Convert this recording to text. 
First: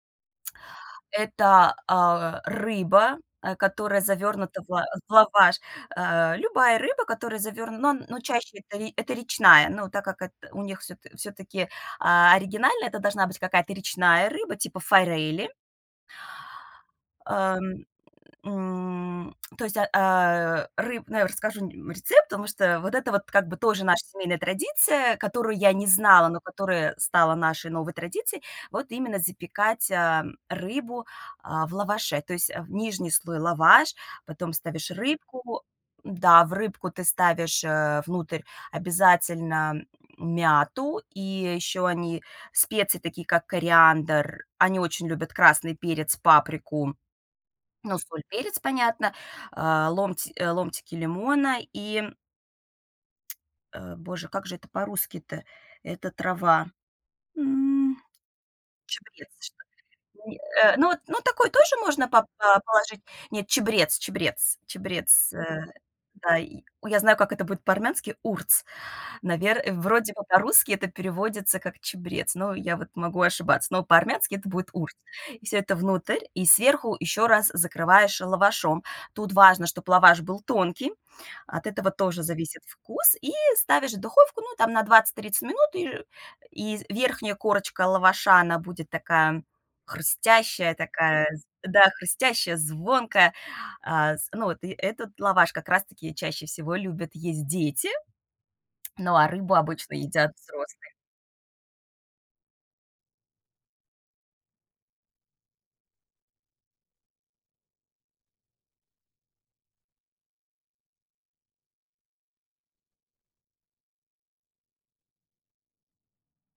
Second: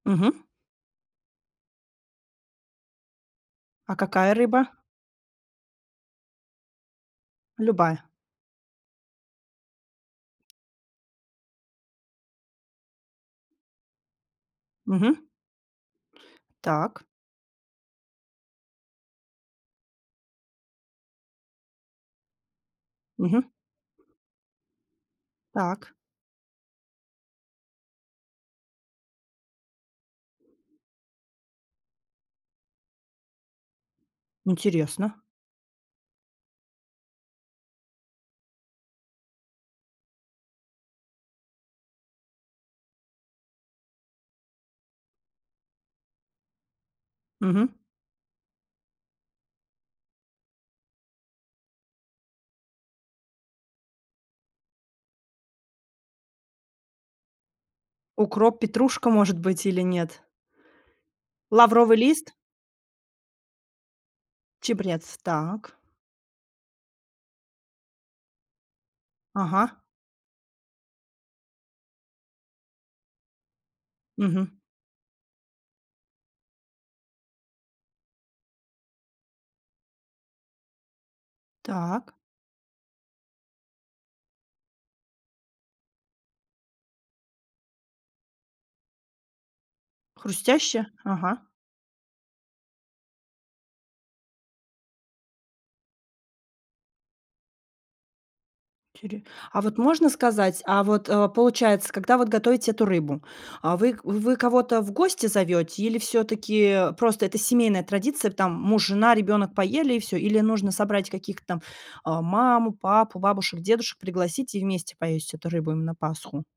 Мгм. Эта, а, рыба, э, А которая какая завернута в рыба? ла в лаваш. Э, любая рыба, которая заверн ну, Любая. но чаще это это речная, но так как эт у них всё всё-таки, а, оригинально это должна быть какая-то речная рыба типа Мгм. форели. Так. Эм, м, то есть, а а, ры ну, я расскажу р рецепт, потому что вот это вот как Мгм. бы тоже наша семейная традиция, которую я не Так. знала, но которая стала нашей новой традицией вот именно запекать, ам, рыбу, а, в лаваше, то есть в нижний слой лаваш, потом ставишь Интересно. рыбку М-да, в рыбку ты ставишь, э, внутрь обязательно мяту и ещё они специи такие как кориандр. Они очень любят красный перец, паприку, Мгм. ну, соль, перец, понятно, а, ломт ломтики лимона и э, боже, как же это по-русски то, эта трава. М, Укроп, петрушка, чабрец может что быть, или нет? ли, э, ну, вот, ну, такой тоже Лавровый можно поп лист? па положить. Нет, чабрец чабрец Чабрец, чабрец, э, так. да, и ой, я знаю, как это будет по-армянски- урц. Навер Ага. вроде бы по-русски это переводится как чабрец, но я вот могу ошибаться, но по-армянски это Мгм. будет урц. И всё это внутрь и сверху еще раз закрываешь лавашом. Тут важно, чтобы лаваш был тонкий, от этого Так. тоже зависит вкус, и ставишь в духовку, ну, там на 20-30 минут и и з верхняя корочка лаваша, она будет такая хрустящая, Хрустящая? такая Ага. з да, хрустящая, звонкая, а, з ну, вот и этот лаваш как раз таки чаще всего любят есть дети, ну, Тюрю, а рыбу а вот обычно можно едят сказать, а, взрослые. вот, э, получается, когда вот готовите эту рыбу, а, вы вы кого-то в гости зовете? Или всё-таки просто это семейная традиция, там муж, жена, ребенок поели и всё? Или нужно собрать каких-то там, а, маму, папу, бабушек, дедушек пригласить и вместе поесть эту рыбу им на Пасху?